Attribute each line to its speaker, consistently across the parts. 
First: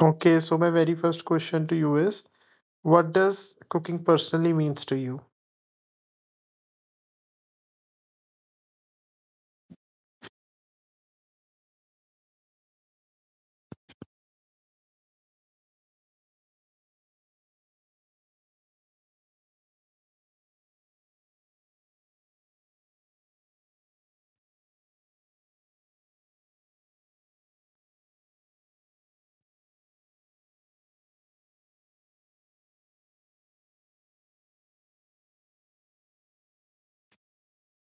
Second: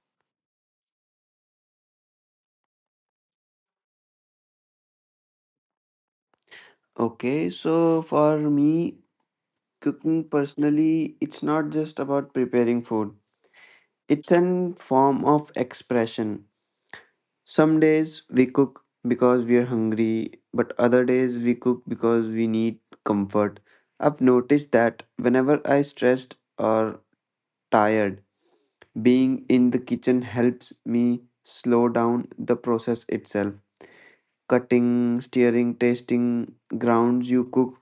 Speaker 1: Okay, so my very first question to you is what does cooking personally means to you?
Speaker 2: Okay, so for me, cooking personally, it's not just about preparing food. It's an form of expression. Some days we cook because we are hungry, but other days we cook because we need comfort. I've noticed that whenever I stressed or tired, being in the kitchen helps me slow down the process itself. Cutting, stirring, tasting grounds you cook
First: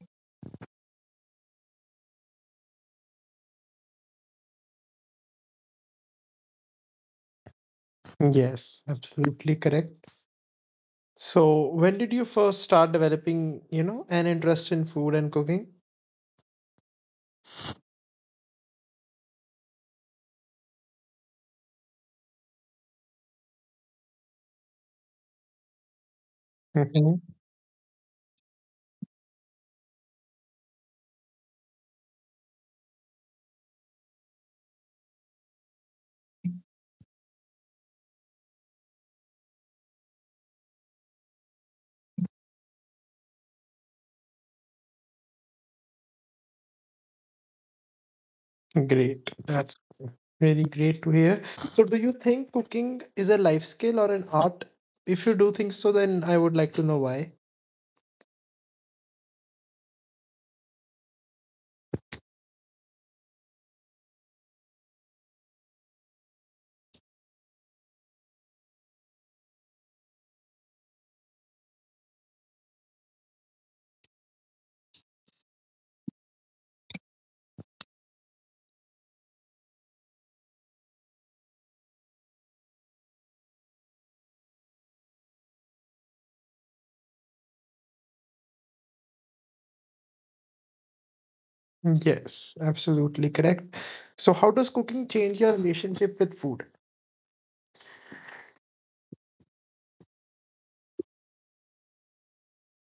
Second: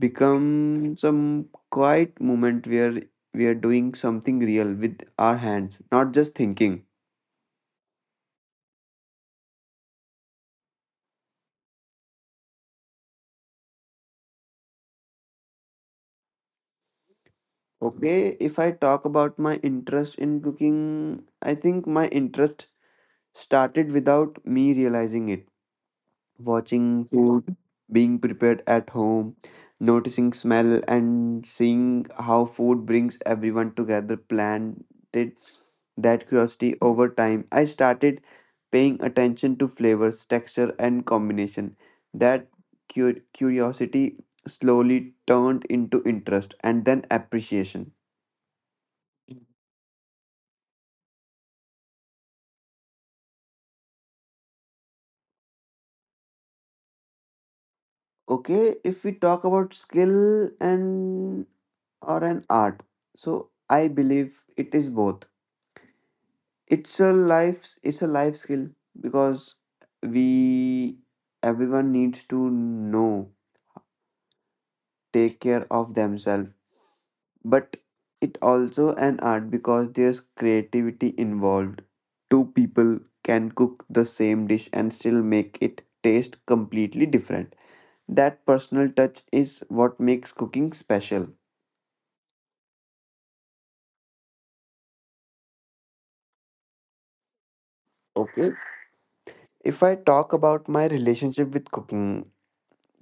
Speaker 2: become some quiet moment where we are doing something real with our hands, not just thinking.
Speaker 1: Yes, absolutely correct. So when did you first start developing, an interest in food and cooking?
Speaker 2: Okay, if I talk about my interest in cooking, I think my interest started without me realizing it. Watching
Speaker 1: Mhm.
Speaker 2: food being prepared at home, noticing smell and seeing how food brings everyone together planted that curiosity over time. I started paying attention to flavors, texture and combination. That curiosity slowly turned into interest and then appreciation.
Speaker 1: Great. That's really great to hear. So do you think cooking is a life skill or an art? If you do think so, then I would like to know why.
Speaker 2: Okay, if we talk about skill and or an art, so I believe it is both. It's a life skill because we everyone needs to know take care of themselves, but it also an art because there's creativity involved. Two people can cook the same dish and still make it taste completely different. That personal touch is what makes cooking special.
Speaker 1: Yes, absolutely correct. So how does cooking change your relationship with food?
Speaker 2: Okay, if I talk about my relationship with cooking,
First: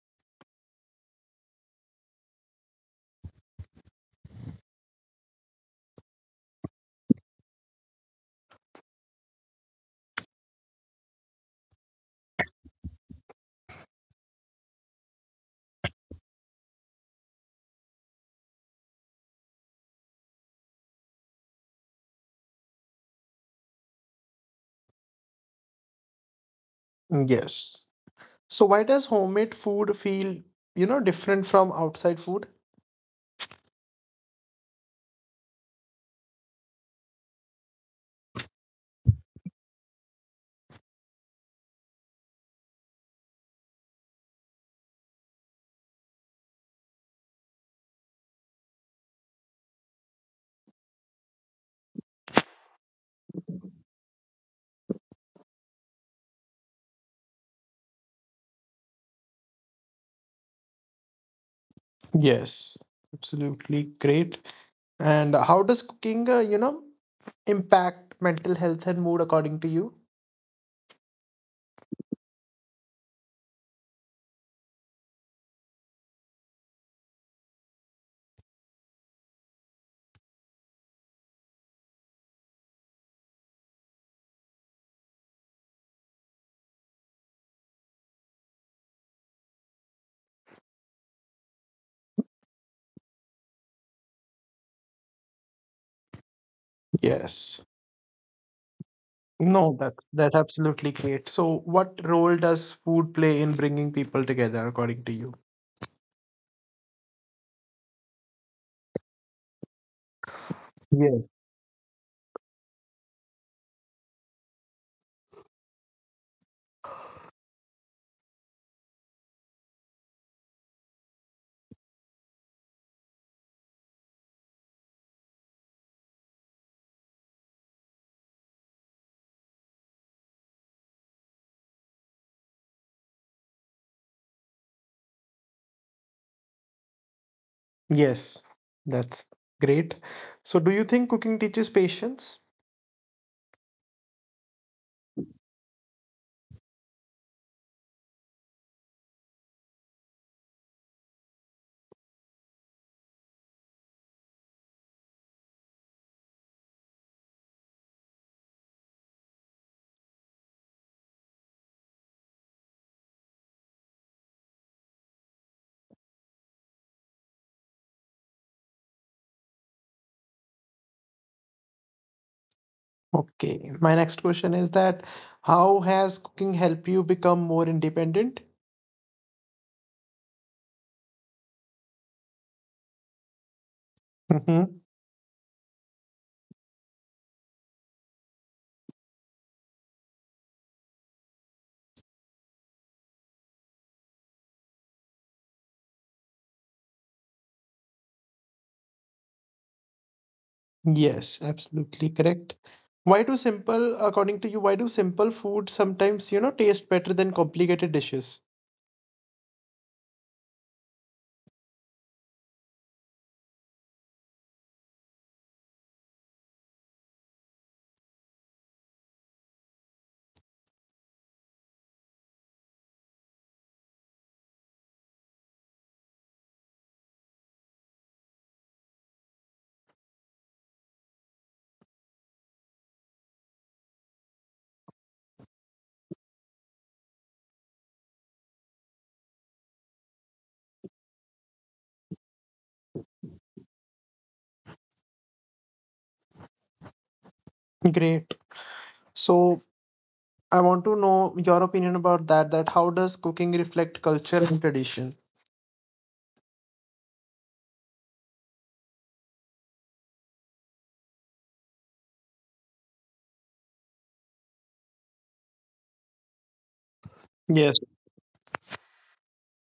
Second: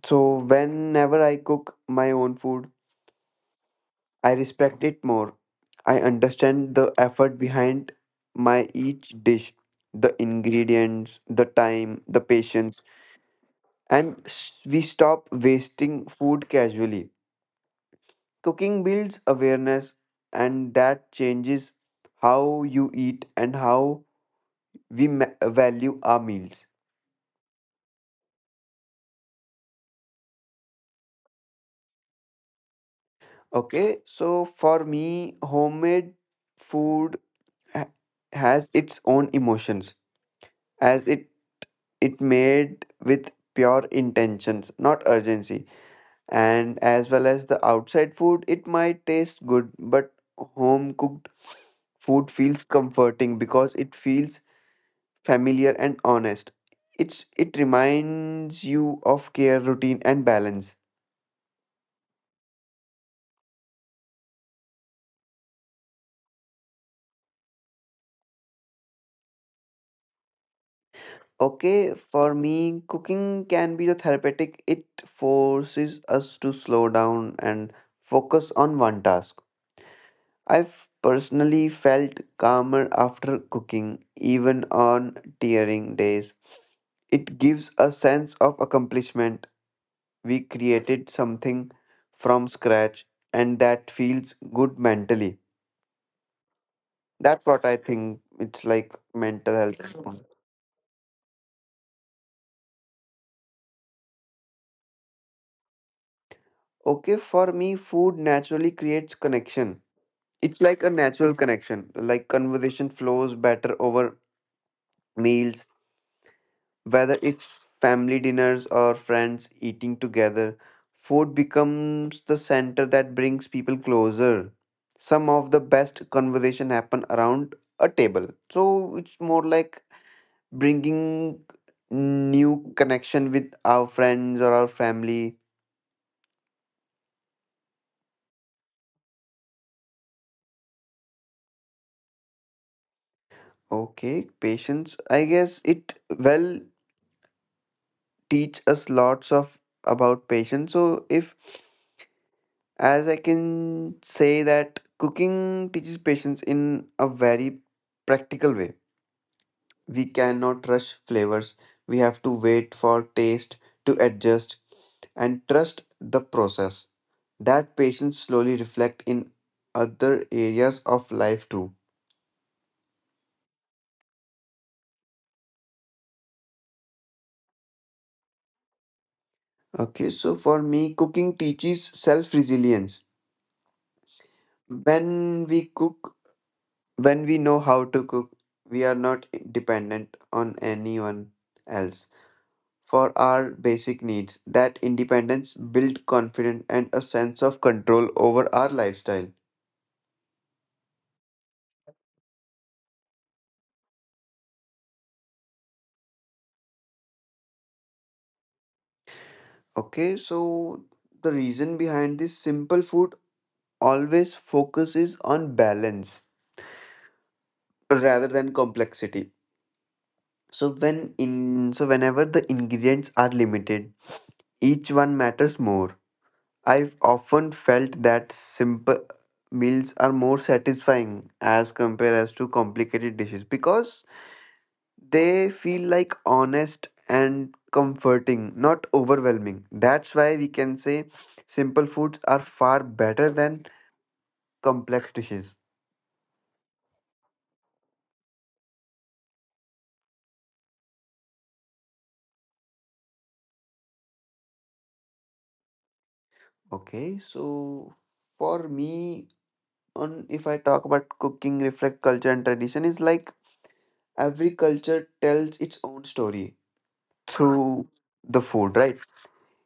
Speaker 2: so whenever I cook my own food, I respect it more. I understand the effort behind my each dish, the ingredients, the time, the patience, and we stop wasting food casually. Cooking builds awareness, and that changes how you eat and how we value our meals.
Speaker 1: Yes. So why does homemade food feel, different from outside food?
Speaker 2: Okay, so for me, homemade food ha- has its own emotions, as it it made with pure intentions, not urgency. And as well as the outside food, it might taste good, but home cooked food feels comforting because it feels familiar and honest. It's it reminds you of care, routine, and balance.
Speaker 1: Yes, absolutely great. And how does cooking, impact mental health and mood according to you?
Speaker 2: Okay, for me, cooking can be the therapeutic. It forces us to slow down and focus on one task. I've personally felt calmer after cooking, even on tearing days. It gives a sense of accomplishment. We created something from scratch, and that feels good mentally. That's
Speaker 1: Yes.
Speaker 2: what I think it's like mental
Speaker 1: No, that
Speaker 2: health.
Speaker 1: that's absolutely great. So, what role does food play in bringing people together, according to you?
Speaker 2: Okay, for me, food naturally creates connection. It's like a
Speaker 1: Yes.
Speaker 2: natural connection, like conversation flows better over meals. Whether it's family dinners or friends eating together, food becomes the center that brings people closer. Some of the best conversation happen around a table. So it's more like bringing new connection with our friends or our family.
Speaker 1: Yes, that's great. So do you think cooking teaches patience?
Speaker 2: Okay, patience. I guess it well teach us lots of about patience. So if as I can say that cooking teaches patience in a very practical way. We cannot rush flavors. We have to wait for taste to adjust and trust the process. That patience slowly reflect in other areas of life too.
Speaker 1: Okay. My next question is that how has cooking helped you become more independent?
Speaker 2: Okay, so for me, cooking teaches self resilience.
Speaker 1: Mm-hmm.
Speaker 2: When we cook, when we know how to cook, we are not dependent on anyone else for our basic needs. That independence build confidence and a sense of control over our lifestyle.
Speaker 1: Yes, absolutely correct. Why do simple, according to you, why do simple food sometimes, taste better than complicated dishes?
Speaker 2: Okay, so the reason behind this simple food always focuses on balance rather than complexity. So when in so whenever the ingredients are limited, each one matters more. I've often felt that simple meals are more satisfying as compared as to complicated dishes because they feel like honest and comforting, not overwhelming. That's why we can say simple foods are far better than complex dishes.
Speaker 1: Great. So I want to know your opinion about that, that how does cooking reflect culture and tradition?
Speaker 2: Okay, so for me, on if I talk about cooking, reflect culture and tradition, is like every culture tells its own story
Speaker 1: Yes.
Speaker 2: through the food, right?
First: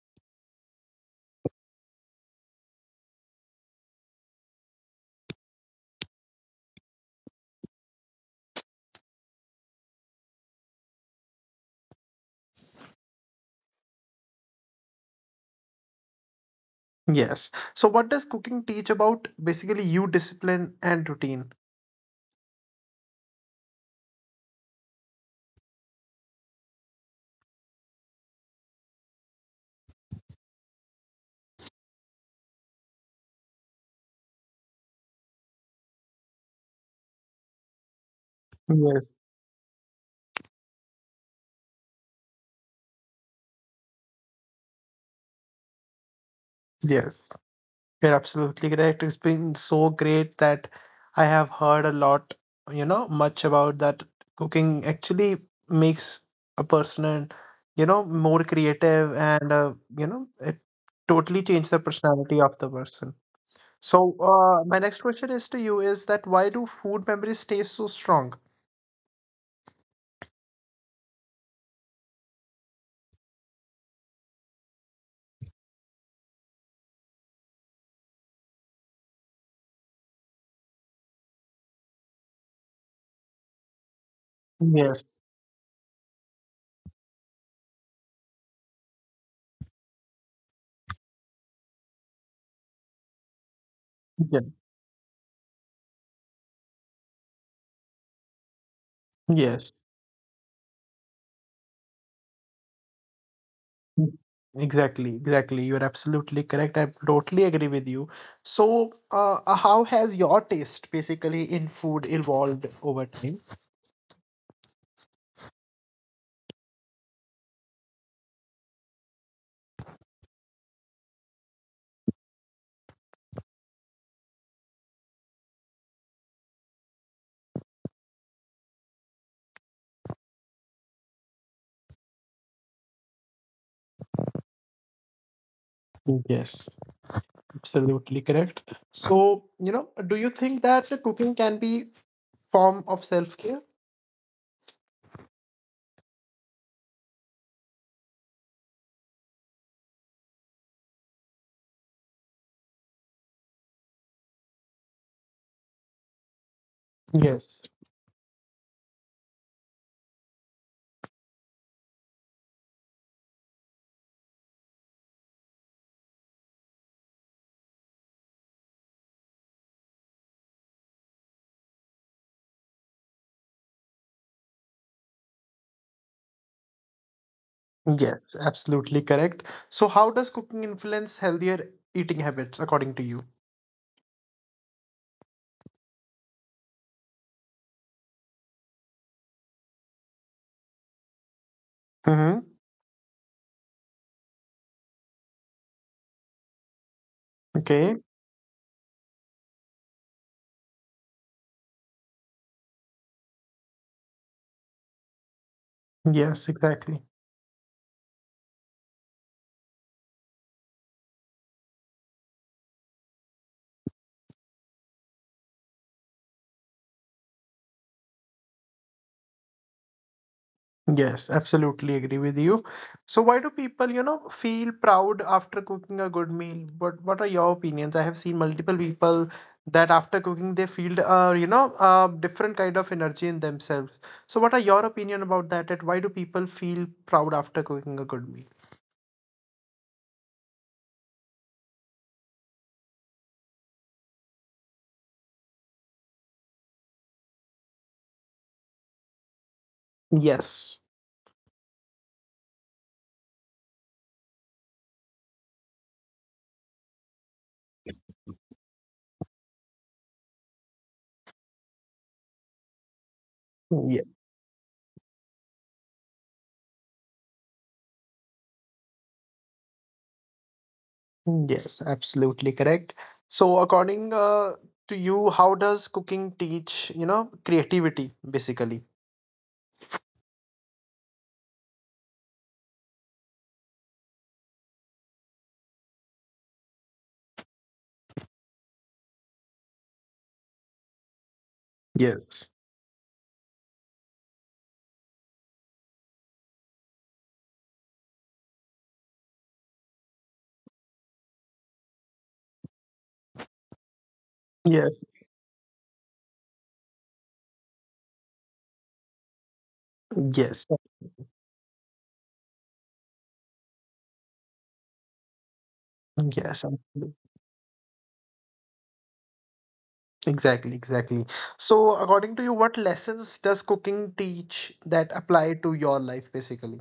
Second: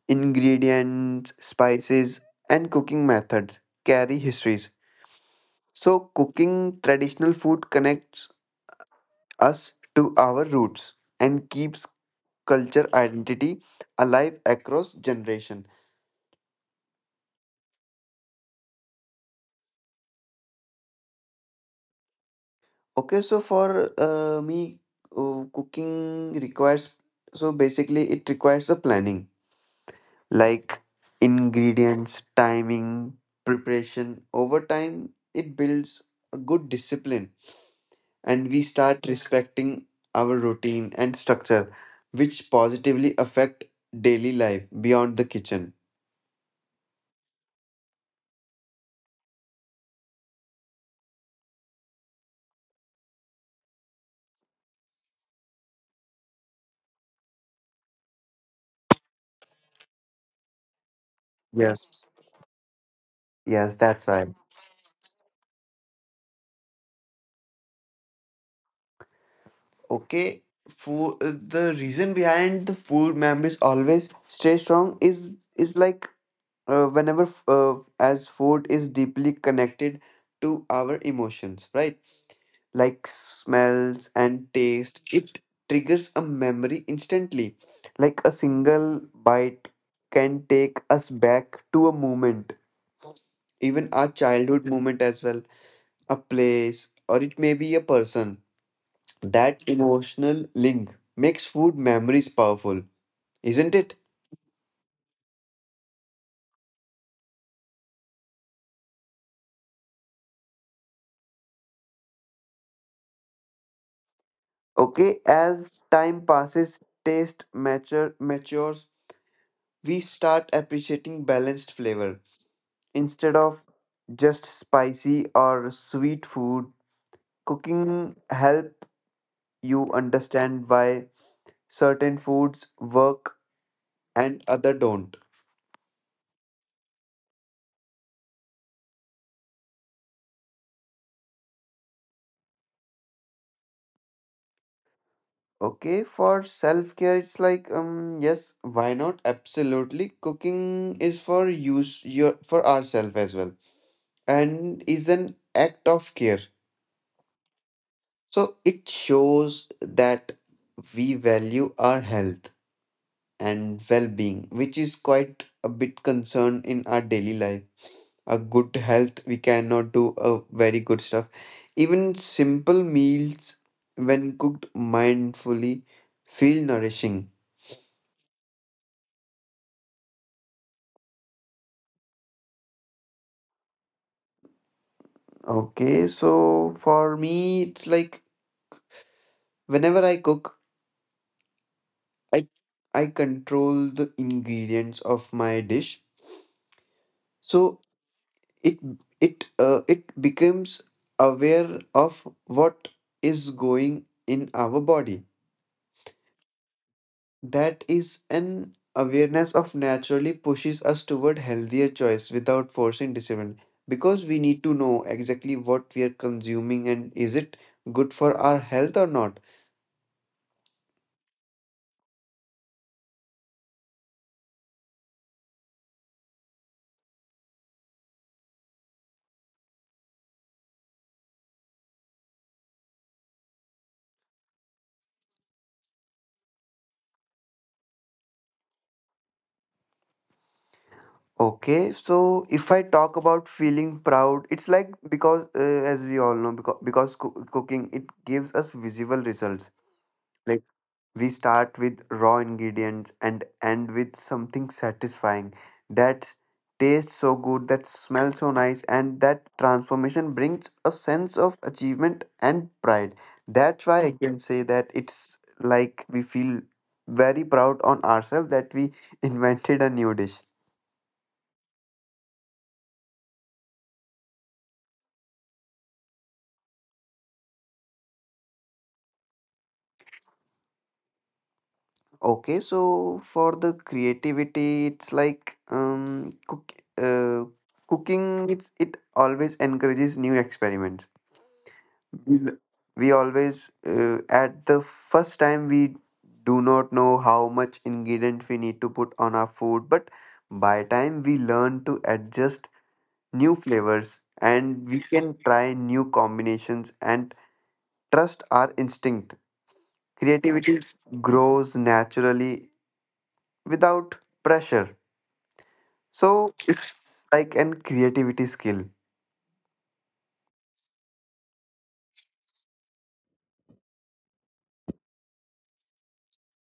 Speaker 2: Ingredients, spices, and cooking methods carry histories. So, cooking traditional food connects us to our roots and keeps culture identity alive across generation.
Speaker 1: Yes. So what does cooking teach about basically you discipline and routine?
Speaker 2: Okay, so for me, cooking requires, so basically it requires a planning, like ingredients timing preparation. Over time it builds a good discipline and we
Speaker 1: Yes.
Speaker 2: start respecting our routine and structure, which positively affect daily life beyond the kitchen.
Speaker 1: Yes. You're absolutely correct. It's been so great that I have heard a lot, much about that cooking actually makes a person, and, you know, more creative and, you know, it totally changes the
Speaker 2: Yes,
Speaker 1: personality of the person.
Speaker 2: yes, that's
Speaker 1: So,
Speaker 2: right.
Speaker 1: my next question is to you is that why do food memories stay so strong?
Speaker 2: Okay, food. The reason behind the food memories always stay strong is like whenever as food is deeply connected to our emotions, right? Like smells and taste,
Speaker 1: Yes.
Speaker 2: it triggers a memory instantly. Like a single bite can take us back to a moment, even our
Speaker 1: Yeah.
Speaker 2: childhood moment as well, a place, or it may be a person. That
Speaker 1: Yes.
Speaker 2: emotional link makes food memories powerful, isn't it?
Speaker 1: Exactly, exactly. You're absolutely correct. I totally agree with you. So, how has your taste basically in food evolved over time?
Speaker 2: Okay, as time passes, matures, we start appreciating balanced flavor. Instead of just spicy or sweet food, cooking help you understand why certain foods work and other don't.
Speaker 1: Yes, absolutely correct. So, do you think that the cooking can be form of self-care?
Speaker 2: Okay, for self care, it's like yes, why not? Absolutely, cooking is for use your for ourselves as well, and is an act of care.
Speaker 1: Yes,
Speaker 2: So it shows that we value our health and well being, which is quite a bit concern in our daily life. A good health, we cannot do a very good stuff. Even simple meals, when cooked mindfully, feel nourishing.
Speaker 1: yes, absolutely correct. So, how does cooking influence healthier eating habits according to you?
Speaker 2: Okay, so for me, it's like whenever I cook,
Speaker 1: Mm-hmm.
Speaker 2: I I control the ingredients of my dish. So
Speaker 1: Okay.
Speaker 2: it it becomes aware of what is going in our body.
Speaker 1: Yes, exactly.
Speaker 2: That is an awareness of naturally pushes us toward healthier choice without forcing discipline, because we need to know exactly what we are consuming and is it good for our health or not.
Speaker 1: Yes, absolutely agree with you. So why do people, feel proud after cooking a good meal? What are your opinions? I have seen multiple people that after cooking they feel different kind of energy in themselves. So what are your opinion about that? That why do people feel proud after cooking a good meal?
Speaker 2: Okay, so if I talk about feeling proud, it's like because as we all know, because cooking it gives us visible results. Like
Speaker 1: Yes.
Speaker 2: we start with raw ingredients and end with something satisfying that tastes so good, that smells so nice, and that transformation brings a sense of achievement and pride. That's
Speaker 1: Yeah.
Speaker 2: why I can say that it's like we feel very proud on ourselves that we invented a new dish.
Speaker 1: Yes, absolutely correct. So according to you, how does cooking teach, creativity basically?
Speaker 2: Okay, so for the creativity, it's like uh, cooking. It's it always encourages new experiments.
Speaker 1: Yes.
Speaker 2: Mm. We always at the first time we do not know how much ingredient we need to put on our food, but by time we learn to adjust new flavors and we
Speaker 1: Yes.
Speaker 2: can try new combinations and trust our instinct.
Speaker 1: Yes.
Speaker 2: Creativity grows naturally without pressure. So
Speaker 1: Yes,
Speaker 2: it's
Speaker 1: absolutely.
Speaker 2: like an creativity skill.
Speaker 1: Exactly, exactly. So, according to you, what lessons does cooking teach that apply to your life basically?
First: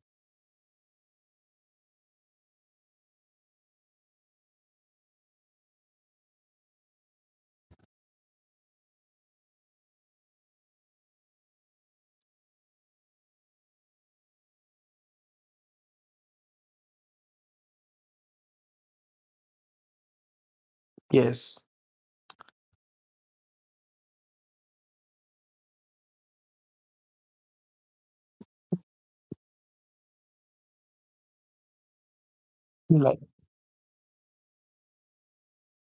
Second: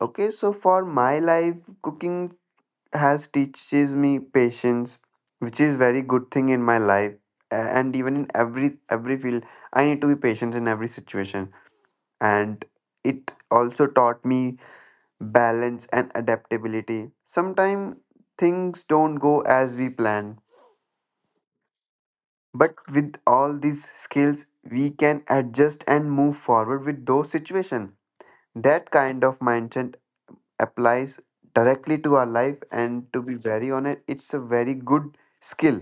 Speaker 2: Okay, so for my life, cooking has teaches me patience, which is very good thing in my life, and even in every field, I need to be patient in every situation. And it also taught me balance and adaptability. Sometimes things don't go as we plan,
Speaker 1: Yes.
Speaker 2: but with all these skills, we can adjust and move forward with those situations. That kind of mindset applies directly to our life, and
Speaker 1: Like,
Speaker 2: to be very honest it's a very good skill.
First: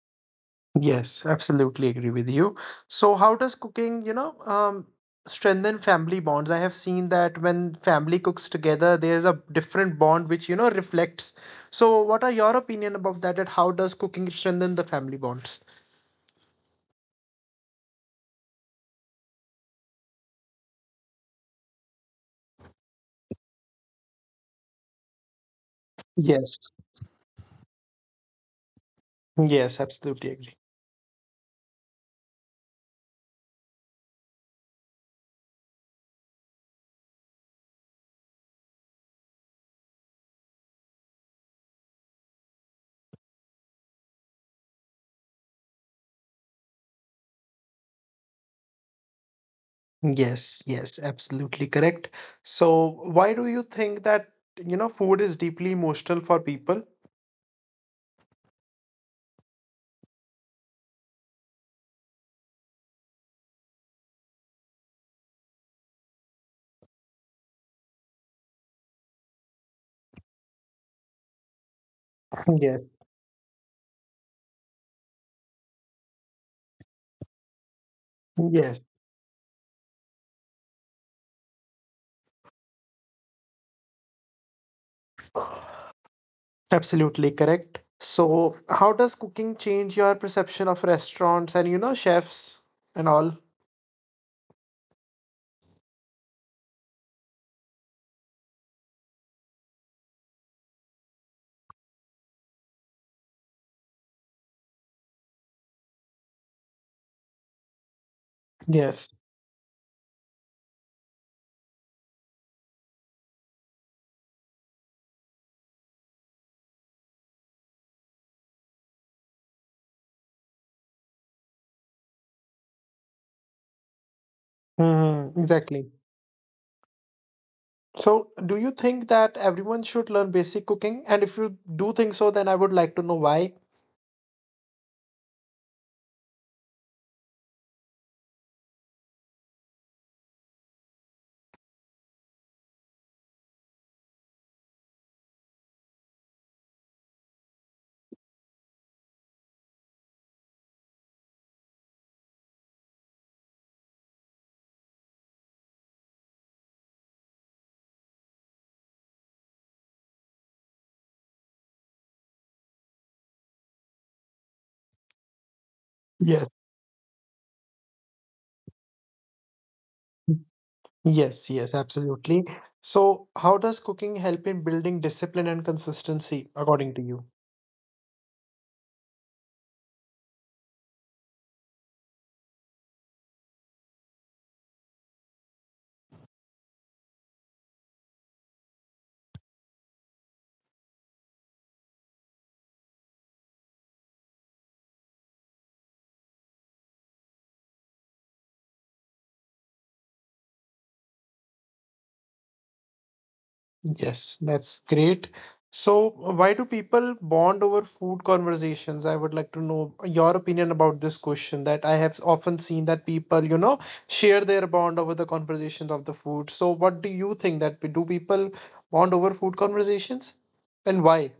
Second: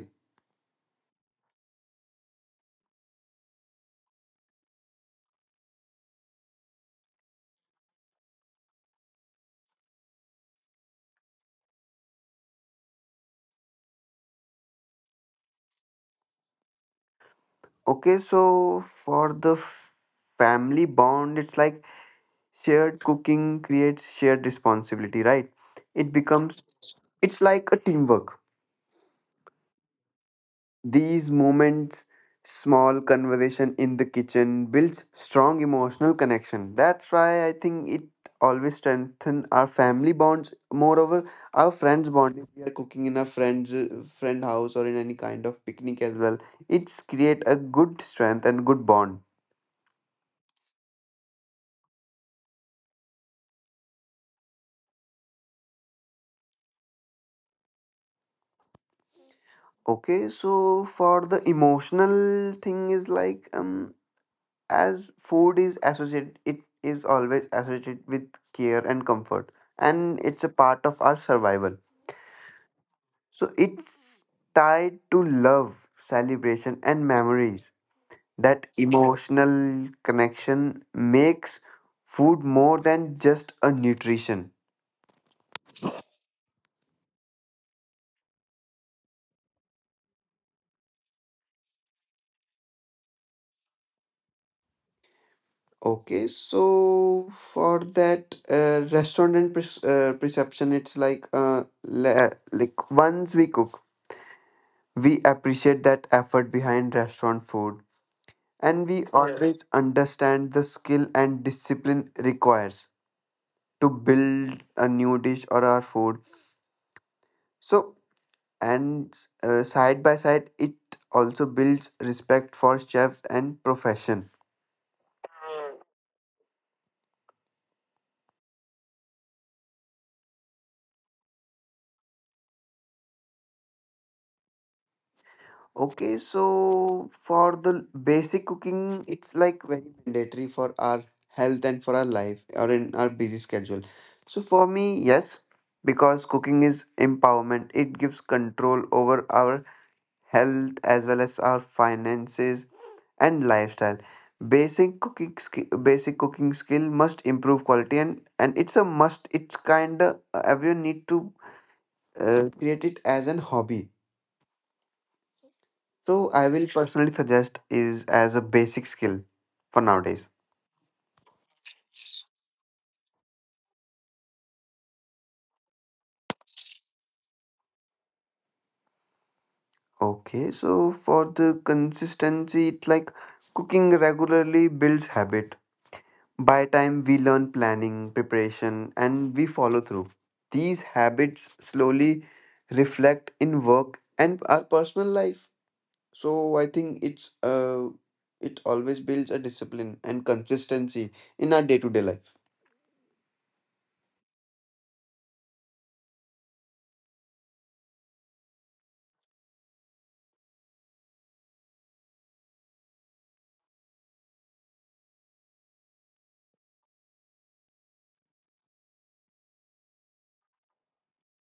Speaker 1: yes, absolutely agree with you. So, how does cooking, strengthen family bonds? I have seen that when family cooks together, there's a different bond which, reflects. So, what are your opinion about that? That how does cooking strengthen the family bonds?
Speaker 2: Okay, so for the family bond, it's like shared cooking creates shared responsibility, right? It becomes
Speaker 1: Yes.
Speaker 2: it's like a teamwork.
Speaker 1: Yes, absolutely agree.
Speaker 2: These moments, small conversation in the kitchen, builds strong emotional connection. That's why I think it always strengthen our family bonds. Moreover, our friends bond. If we are cooking in a friend house or in any kind of picnic as well, it's create a good strength and good bond.
Speaker 1: Yes, yes, absolutely correct. So, why do you think that, food is deeply emotional for people?
Speaker 2: Okay, so for the emotional thing is like as food is associated it is always associated with care and comfort, and it's a part of our survival,
Speaker 1: Yes,
Speaker 2: so it's tied to love celebration and memories. That
Speaker 1: yes,
Speaker 2: emotional connection makes food more than just a nutrition.
Speaker 1: absolutely correct. So, how does cooking change your perception of restaurants and, chefs and all?
Speaker 2: Okay, so for that restaurant and perception, it's like like once we cook we appreciate that effort behind restaurant food, and we yes
Speaker 1: Yes,
Speaker 2: always understand the skill and discipline requires to build a new dish or our food. So and side by side it also builds respect for chefs and profession.
Speaker 1: Mhm, exactly. So, do you think that everyone should learn basic cooking? And if you do think so, then I would like to know why.
Speaker 2: Okay, so for the basic cooking, it's like very mandatory for our health and for our life or in our busy schedule. So for me, yes, because cooking is empowerment. It gives control over our health as well as our finances and lifestyle. Basic cooking skill must improve quality, and it's a must. It's kind of everyone need to create it as an hobby. So I
Speaker 1: Yes.
Speaker 2: will personally suggest is as a basic skill for nowadays.
Speaker 1: Yes, yes, absolutely. So, how does cooking help in building discipline and consistency, according to you?
Speaker 2: Okay, so for the consistency, it's like cooking regularly builds habit. By time we learn planning, preparation, and we follow through. These habits slowly reflect in work and our personal life. So I think it always builds a discipline and consistency in our day-to-day life.
Speaker 1: Yes, that's great. So, why do people bond over food conversations? I would like to know your opinion about this question that I have often seen that people, share their bond over the conversations of the food. So, what do you think that do people bond over food conversations and why?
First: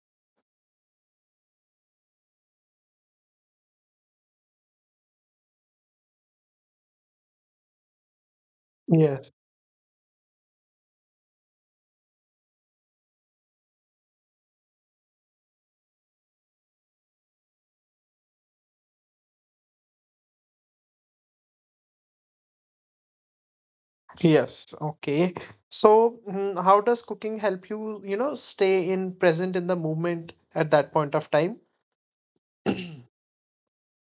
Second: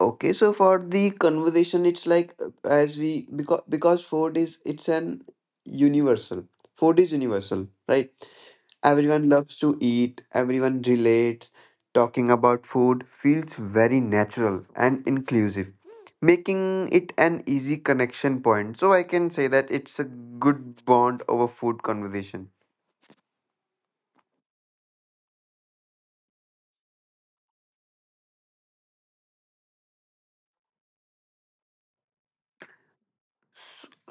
Speaker 2: Okay, so for the conversation, it's like as we because food is it's an universal. Food is universal, right? Everyone loves to eat. Everyone relates. Talking about food feels very natural and inclusive, making it an easy connection point. So I can say that it's a good bond over food conversation.
Speaker 1: Yes, okay. So, how does cooking help you, stay in present in the moment at that point of time?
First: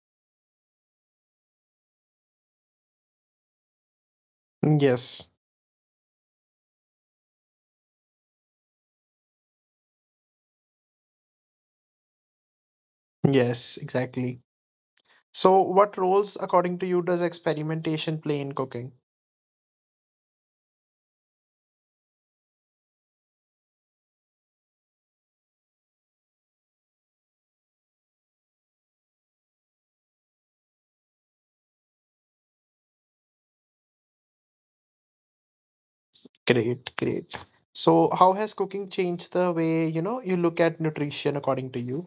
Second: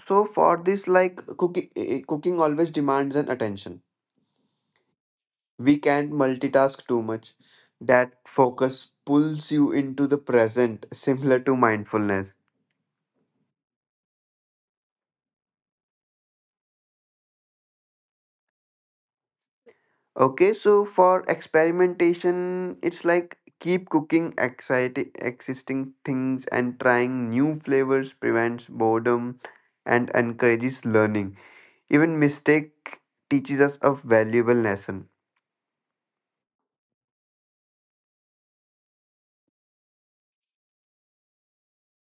Speaker 2: So for this, like cooking always demands an attention.
Speaker 1: Yes,
Speaker 2: We can't multitask too much. That focus pulls you into the present, similar to mindfulness.
Speaker 1: yes, exactly. So, what roles, according to you, does experimentation play in cooking?
Speaker 2: Okay, so for experimentation, it's like keep cooking exciting existing things and trying new flavors prevents boredom and encourages learning. Even mistake teaches us a valuable lesson.
Speaker 1: Great, great. So, how has cooking changed the way, you look at nutrition, according to you?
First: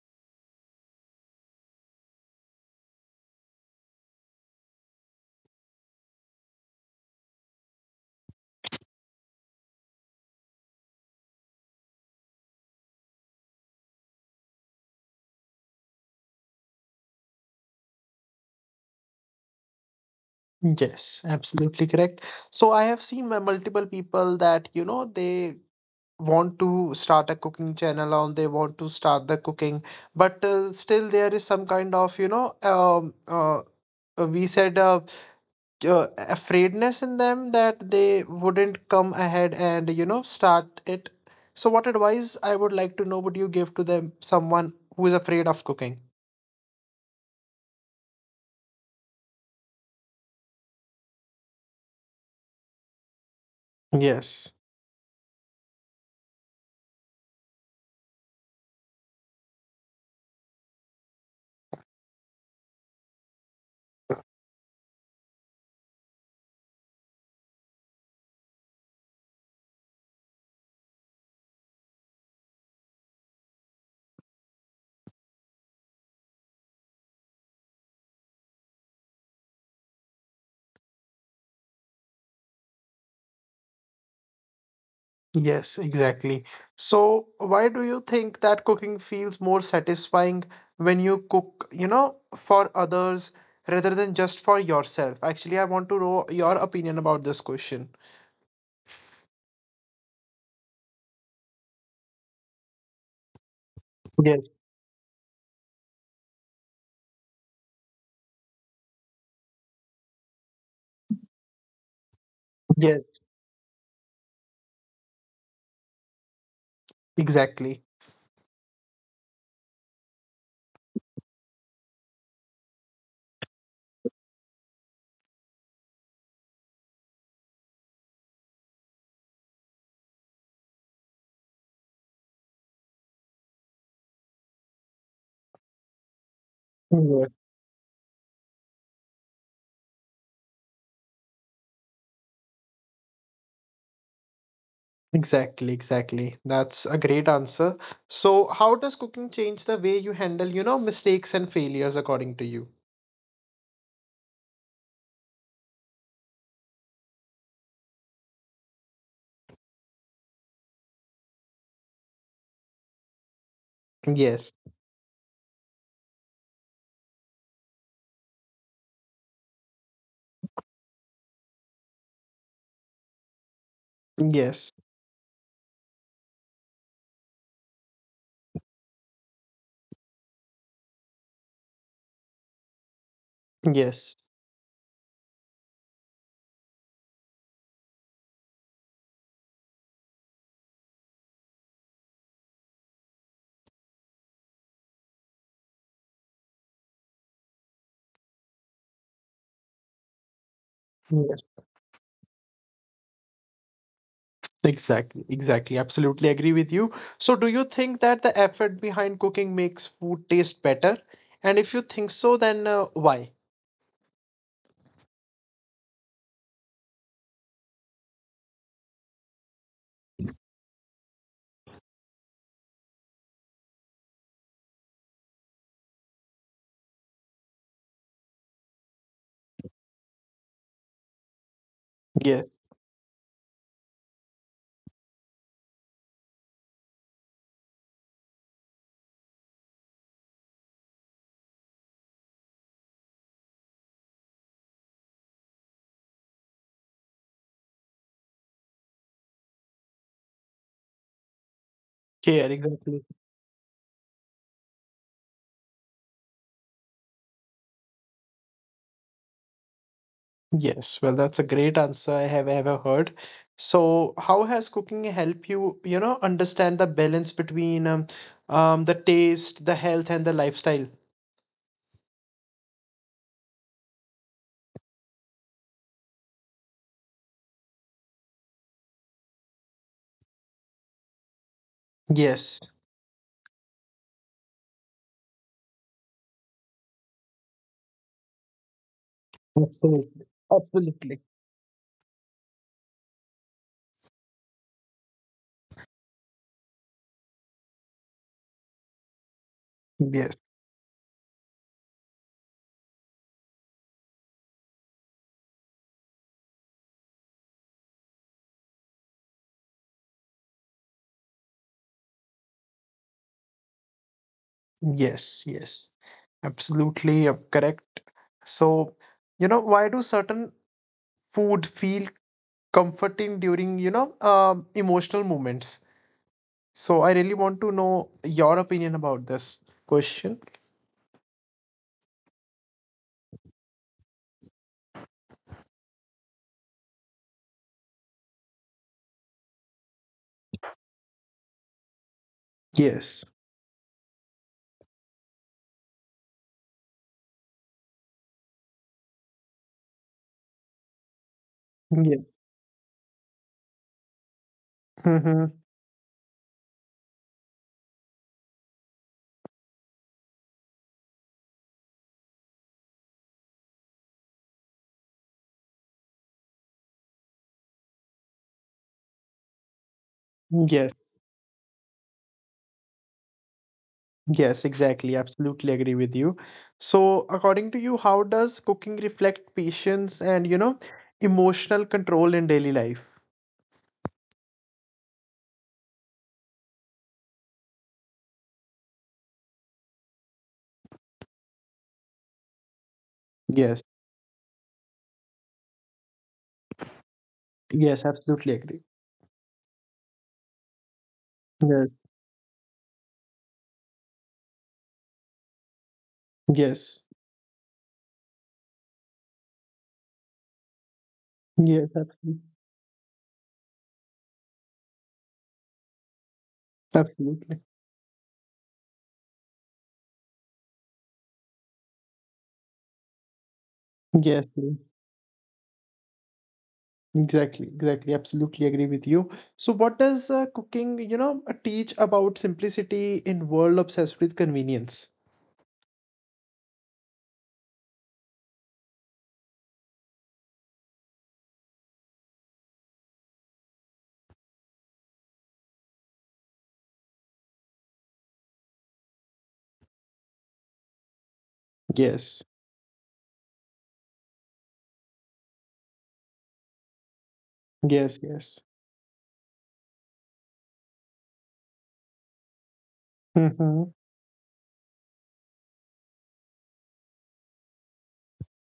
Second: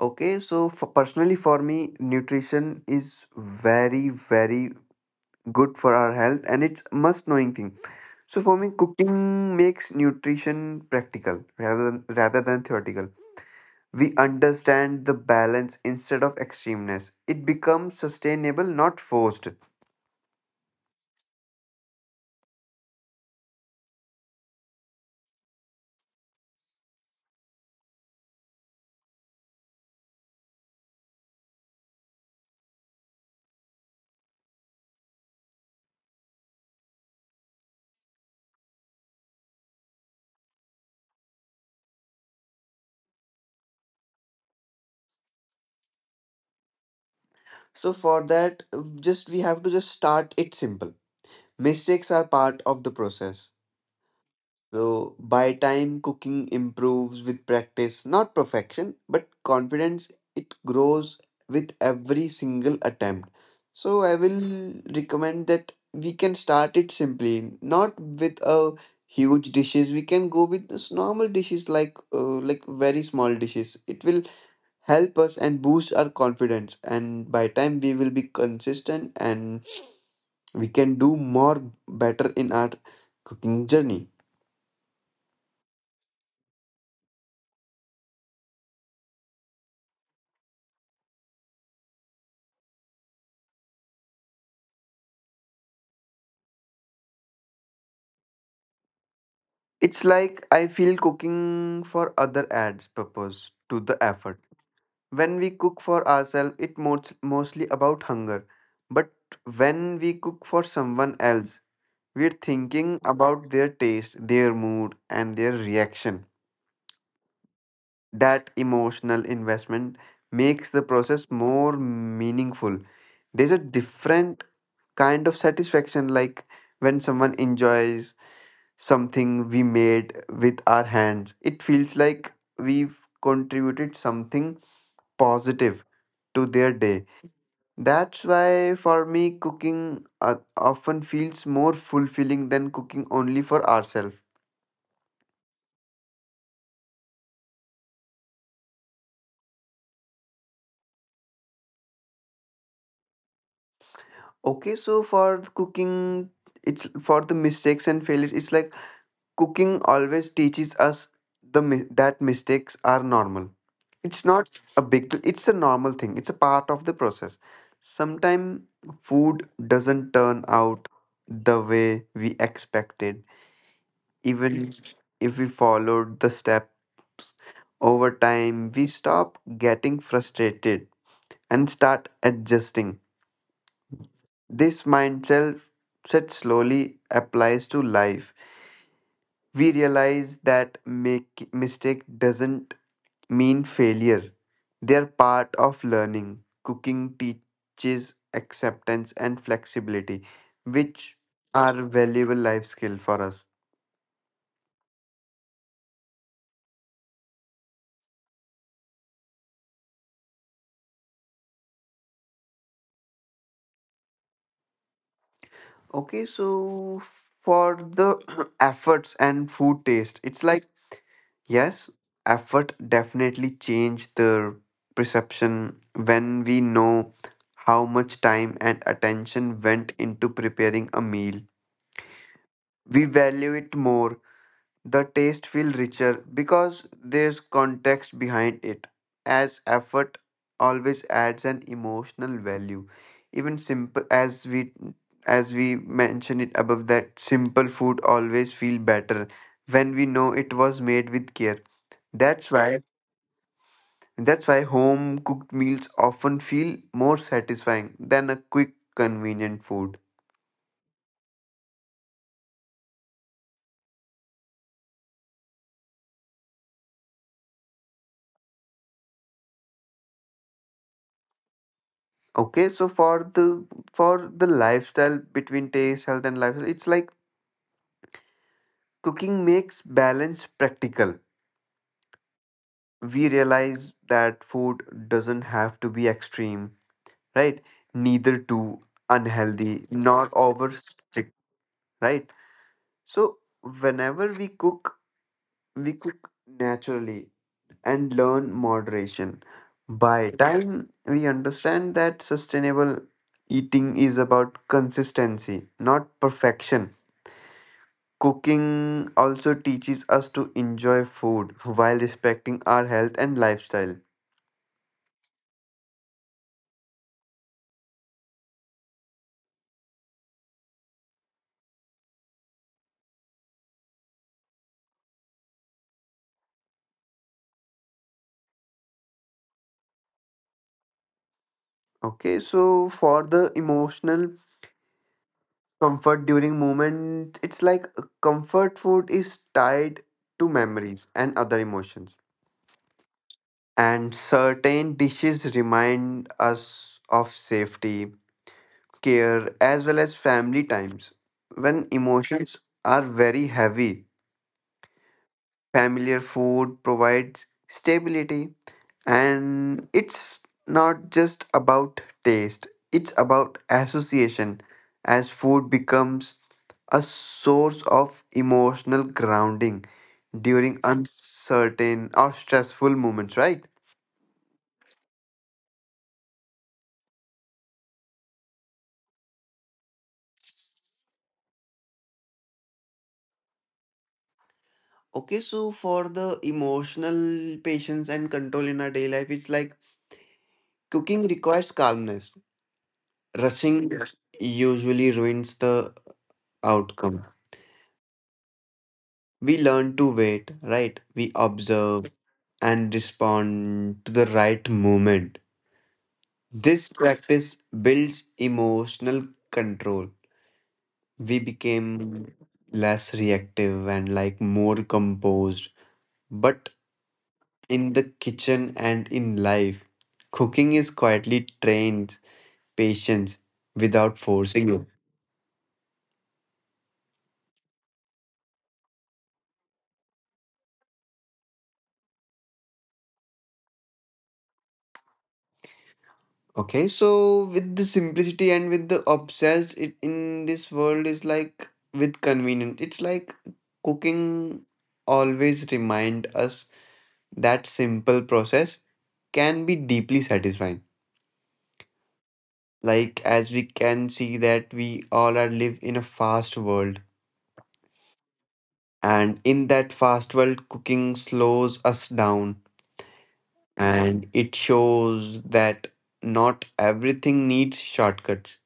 Speaker 2: Okay, so for personally for me, nutrition is very very good for our health and it's must knowing thing. So for me, cooking makes nutrition practical rather than theoretical. We understand the balance instead of extremeness. It becomes sustainable, not forced.
Speaker 1: Yes, absolutely correct. So I have seen my multiple people that, they want to start a cooking channel on they want to start the cooking but still there is some kind of we said afraidness in them that they wouldn't come ahead and start it. So what advice I would like to know would you give to them someone who is afraid of cooking?
Speaker 2: So for that, just we have to just start it simple. Mistakes are part of the process.
Speaker 1: Yes.
Speaker 2: So by time cooking improves with practice, not perfection, but confidence it grows with every single attempt. So I will recommend that we can start it simply, not with a huge dishes. We can go with this normal dishes like very small dishes. It will help us and boost our confidence, and by time we will be consistent and we can do more better in our cooking journey.
Speaker 1: Yes, exactly. So, why do you think that cooking feels more satisfying when you cook, for others rather than just for yourself? Actually, I want to know your opinion about this question.
Speaker 2: It's like I feel cooking for other adds purpose to the effort.
Speaker 1: Yes,
Speaker 2: When we cook for ourselves, mostly about hunger. But when we cook for someone else, we're thinking
Speaker 1: yes,
Speaker 2: about their taste, their mood, and their reaction.
Speaker 1: exactly.
Speaker 2: That emotional investment makes the process more meaningful. There's a different kind of satisfaction, like when someone enjoys something we made with our hands. It feels like we've contributed something positive to their day.
Speaker 1: Yeah.
Speaker 2: That's why for me, cooking often feels more fulfilling than cooking only for ourselves.
Speaker 1: Exactly, exactly. That's a great answer. So, how does cooking change the way you handle, mistakes and failures according to you?
Speaker 2: Okay, so for cooking, it's for the mistakes and failures. It's like cooking always teaches us that mistakes are normal. It's not
Speaker 1: Yes,
Speaker 2: a big deal. It's a normal thing. It's a part of the process. Sometimes food doesn't turn out the way we expected, even
Speaker 1: yes,
Speaker 2: Mhm. if we followed the steps. Over time, we stop getting frustrated and start adjusting.
Speaker 1: yes,
Speaker 2: This mindset set slowly applies to life. We realize that make mistake doesn't mean failure, they're part of learning. Cooking teaches acceptance and flexibility, which
Speaker 1: yes.
Speaker 2: are valuable life skill for us.
Speaker 1: Exactly, exactly. Absolutely agree with you. So, do you think that the effort behind cooking makes food taste better? And if you think so, then why?
Speaker 2: Okay, so for the efforts and food taste, it's like yes, effort definitely change the perception. When we know how much time and attention went into preparing a meal,
Speaker 1: Yes,
Speaker 2: we value it more. The taste feels richer because there's context behind it, as effort always adds an emotional value. Even simple, as we mentioned it above, that simple food always feel better when we know it was made with care.
Speaker 1: yeah,
Speaker 2: That's why Right.
Speaker 1: exactly.
Speaker 2: that's why home cooked meals often feel more satisfying than a quick convenient food.
Speaker 1: Yes, well, that's a great answer I have ever heard. So, how has cooking helped you, understand the balance between the taste, the health, and the lifestyle?
Speaker 2: Okay, so for the lifestyle between taste, health, and lifestyle, it's like cooking makes balance practical.
Speaker 1: Yes,
Speaker 2: We realize that food doesn't have to be extreme, right? Neither too unhealthy,
Speaker 1: absolutely,
Speaker 2: nor over
Speaker 1: absolutely.
Speaker 2: strict, right? So whenever we cook naturally and learn moderation. By
Speaker 1: Yes.
Speaker 2: time we understand that sustainable eating is about consistency, not perfection. Cooking also teaches us to enjoy food while respecting our health and lifestyle.
Speaker 1: Yes, yes, absolutely correct. So, why do certain food feel comforting during, emotional moments? So, I really want to know your opinion about this question.
Speaker 2: Okay, so for the emotional comfort during moment, it's like comfort food is tied to memories and other emotions.
Speaker 1: Yes.
Speaker 2: And certain dishes remind us of safety, care, as well as family times. When
Speaker 1: Yeah.
Speaker 2: emotions are very heavy,
Speaker 1: Mm-hmm.
Speaker 2: familiar food provides stability, and it's not just about taste, it's about association, as food becomes a source of emotional grounding during
Speaker 1: Yes.
Speaker 2: uncertain or stressful moments, right?
Speaker 1: Yes, exactly. Absolutely agree with you. So, according to you, how does cooking reflect patience and, emotional control in daily life?
Speaker 2: Okay, so for the emotional patience and control in our day life, it's like cooking requires calmness.
Speaker 1: Yes.
Speaker 2: Rushing usually ruins the outcome.
Speaker 1: Yes, absolutely agree.
Speaker 2: We learn to wait, right, we
Speaker 1: Yes.
Speaker 2: observe and respond to the right moment. This
Speaker 1: Yes.
Speaker 2: practice builds emotional control. We
Speaker 1: Yes, absolutely.
Speaker 2: became less reactive and like more composed, but
Speaker 1: Absolutely.
Speaker 2: in the kitchen and in life, cooking is quietly trains patience without
Speaker 1: Yes, yes,
Speaker 2: forcing it.
Speaker 1: exactly, exactly. Absolutely agree with you. So, what does cooking, teach about simplicity in world obsessed with convenience?
Speaker 2: Okay, so with the simplicity and with the obsessed it in this world is like with convenience. It's like cooking always remind us that simple process can be deeply satisfying.
Speaker 1: Yes,
Speaker 2: Like, as we can see that we all are live in a fast world,
Speaker 1: yes, yes.
Speaker 2: and in that fast world cooking slows us down,
Speaker 1: hmm
Speaker 2: and it shows that not everything needs shortcuts.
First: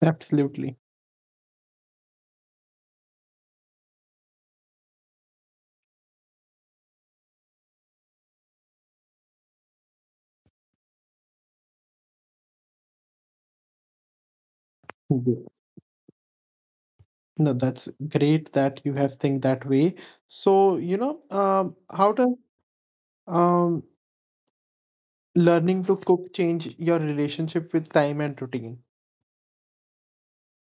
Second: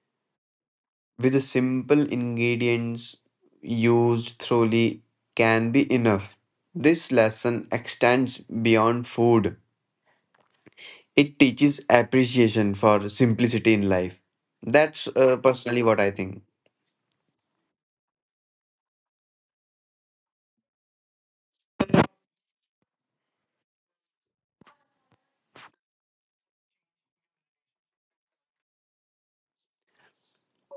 Speaker 1: Absolutely.
Speaker 2: With the simple ingredients used thoroughly can be enough. This lesson extends beyond food. It teaches appreciation for simplicity in life. That's
Speaker 1: Yes.
Speaker 2: personally what I think.
Speaker 1: No, that's great that you have think that way. So, how does um learning to cook change your relationship with time and routine?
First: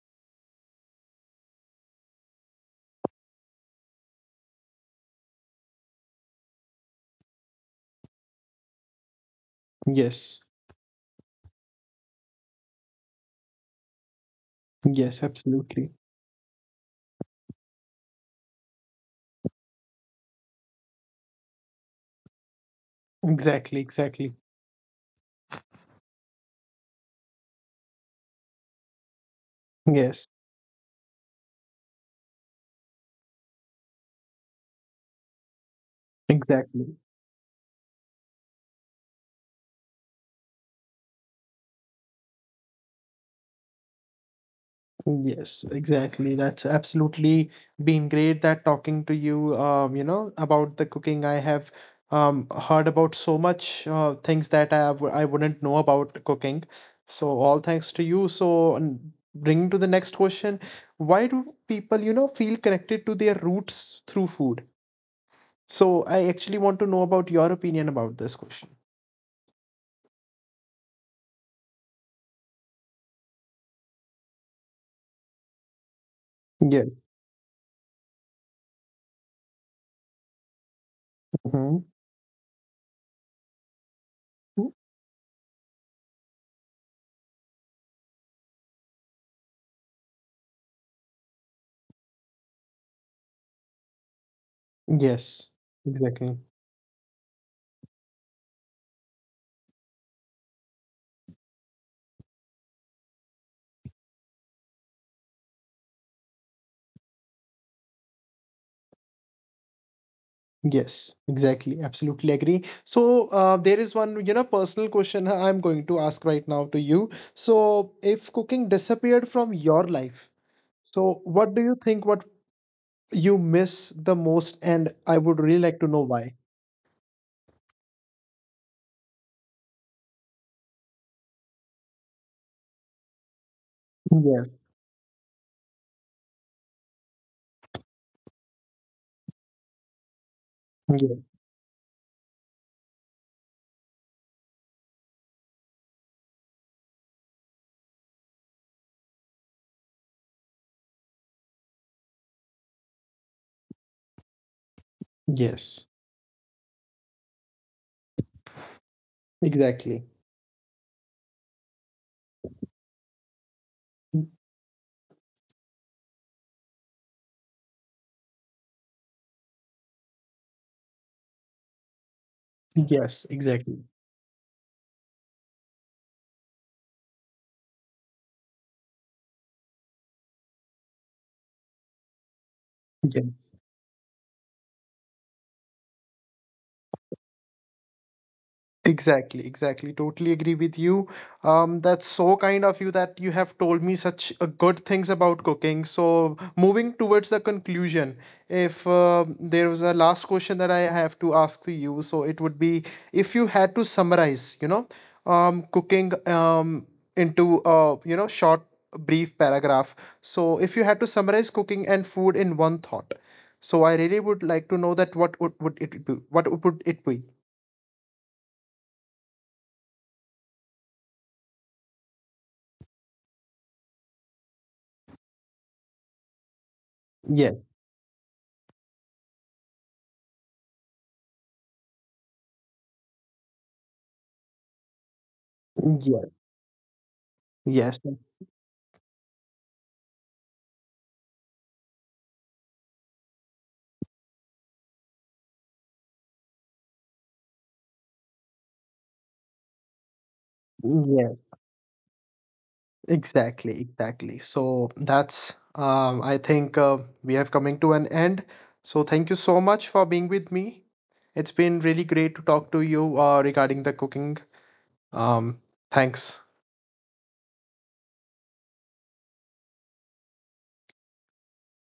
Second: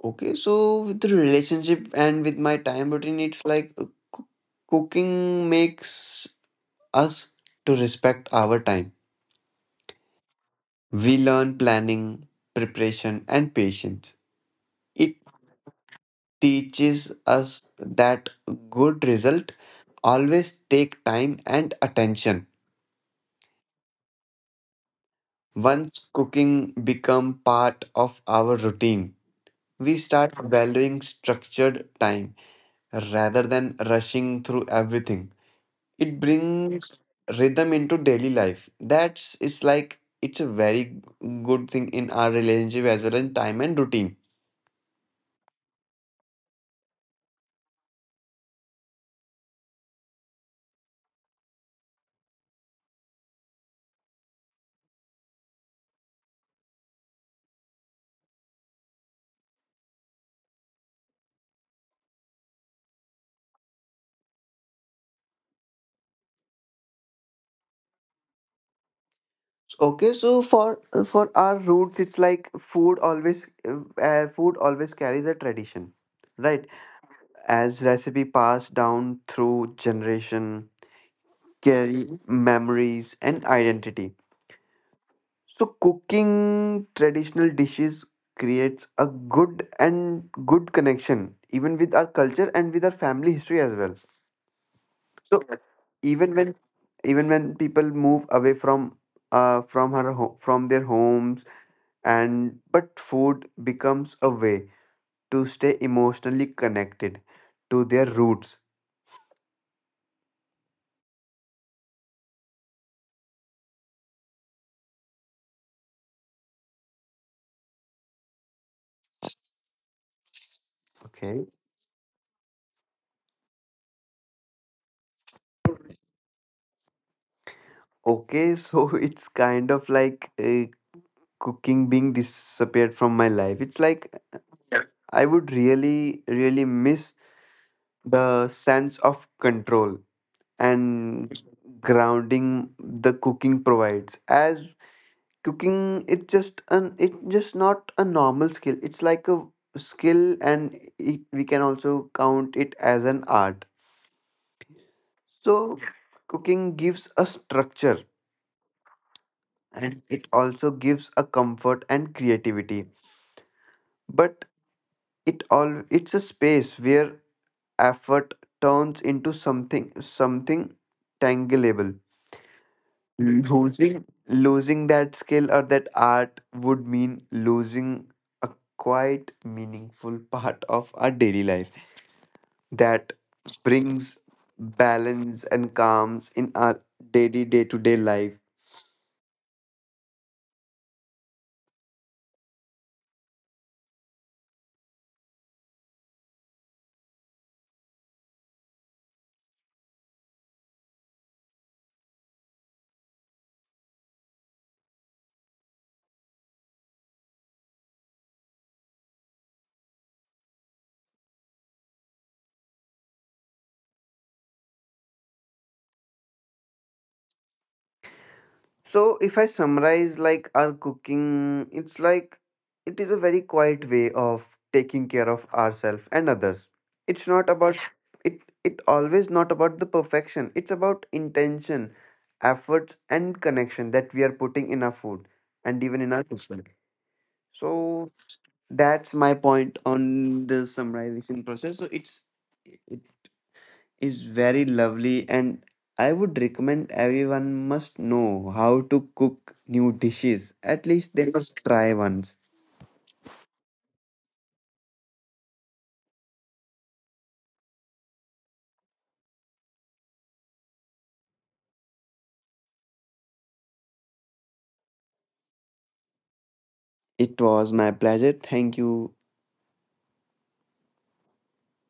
Speaker 2: Okay, so with the relationship and with my time routine, it's like coo- cooking makes us to respect our time.
Speaker 1: Yes,
Speaker 2: We learn planning, preparation, and patience. It
Speaker 1: yes, absolutely.
Speaker 2: teaches us that good result always take time and attention.
Speaker 1: Exactly, exactly.
Speaker 2: Once cooking become part of our routine, we
Speaker 1: Yes.
Speaker 2: start valuing structured time rather than rushing through everything. It
Speaker 1: Exactly.
Speaker 2: brings rhythm into daily life. That's, it's like, it's a very good thing in our relationship as well as time and routine.
Speaker 1: Yes, exactly. That's absolutely been great that talking to you, you know, about the cooking. I have heard about so much things that I wouldn't know about cooking. So all thanks to you. So bringing to the next question, why do people, feel connected to their roots through food? So I actually want to know about your opinion about this question.
Speaker 2: Okay, so for our roots, it's like food always carries a tradition, right?
Speaker 1: Yes.
Speaker 2: As recipe passed down through generation,
Speaker 1: hmm
Speaker 2: carry memories and identity. So cooking traditional dishes creates a good and good connection even with our culture and with our family history as well. So
Speaker 1: Yes,
Speaker 2: even
Speaker 1: exactly.
Speaker 2: when even when people move away from from their homes, and but food becomes a way to stay emotionally connected to their roots.
Speaker 1: Yes, exactly. Absolutely agree. So there is one, personal question I'm going to ask right now to you. So if cooking disappeared from your life, so
Speaker 2: Okay.
Speaker 1: what do you think what you miss the most? And I would really like to know why.
Speaker 2: Okay, so it's kind of like cooking being disappeared from my life. It's like
Speaker 1: Yes.
Speaker 2: I would really, really miss the sense of control
Speaker 1: Yes.
Speaker 2: and grounding the cooking provides. As cooking, it's just not a normal skill. It's like a skill, and it, we can also count it as an art. So, Yeah.
Speaker 1: Yes.
Speaker 2: Cooking gives a structure, and
Speaker 1: Exactly.
Speaker 2: it also gives a comfort and creativity. But it all, it's a space where effort turns into something tangible.
Speaker 1: Yes, exactly.
Speaker 2: Losing that skill or that art would mean losing a quite meaningful part of our daily life that brings balance and calms in our daily day-to-day life.
Speaker 1: Exactly, exactly. Totally agree with you. That's so kind of you that you have told me such good things about cooking. So, moving towards the conclusion, if there was a last question that I have to ask to you, so it would be if you had to summarize, cooking into a, you know, short, brief paragraph. So, if you had to summarize cooking and food in one thought, so I really would like to know that what would it be? What would it be?
Speaker 2: So if I summarize like our cooking, it's like it is a very quiet way of taking care of ourselves and others. It's not
Speaker 1: Yeah.
Speaker 2: about, it always not about the perfection. It's about intention, efforts and connection that we are putting in our food and even in our cooking.
Speaker 1: Yes,
Speaker 2: So that's my point on the summarization process. So it's, it is very lovely, and I would recommend everyone must know how to cook new dishes. At least they
Speaker 1: yes,
Speaker 2: must try once.
Speaker 1: exactly, exactly. So that's, I think we have coming to an end. So thank you so much for being with me. It's been really great to talk to you regarding the cooking. Um, Thanks.
Speaker 2: It was my pleasure. Thank you.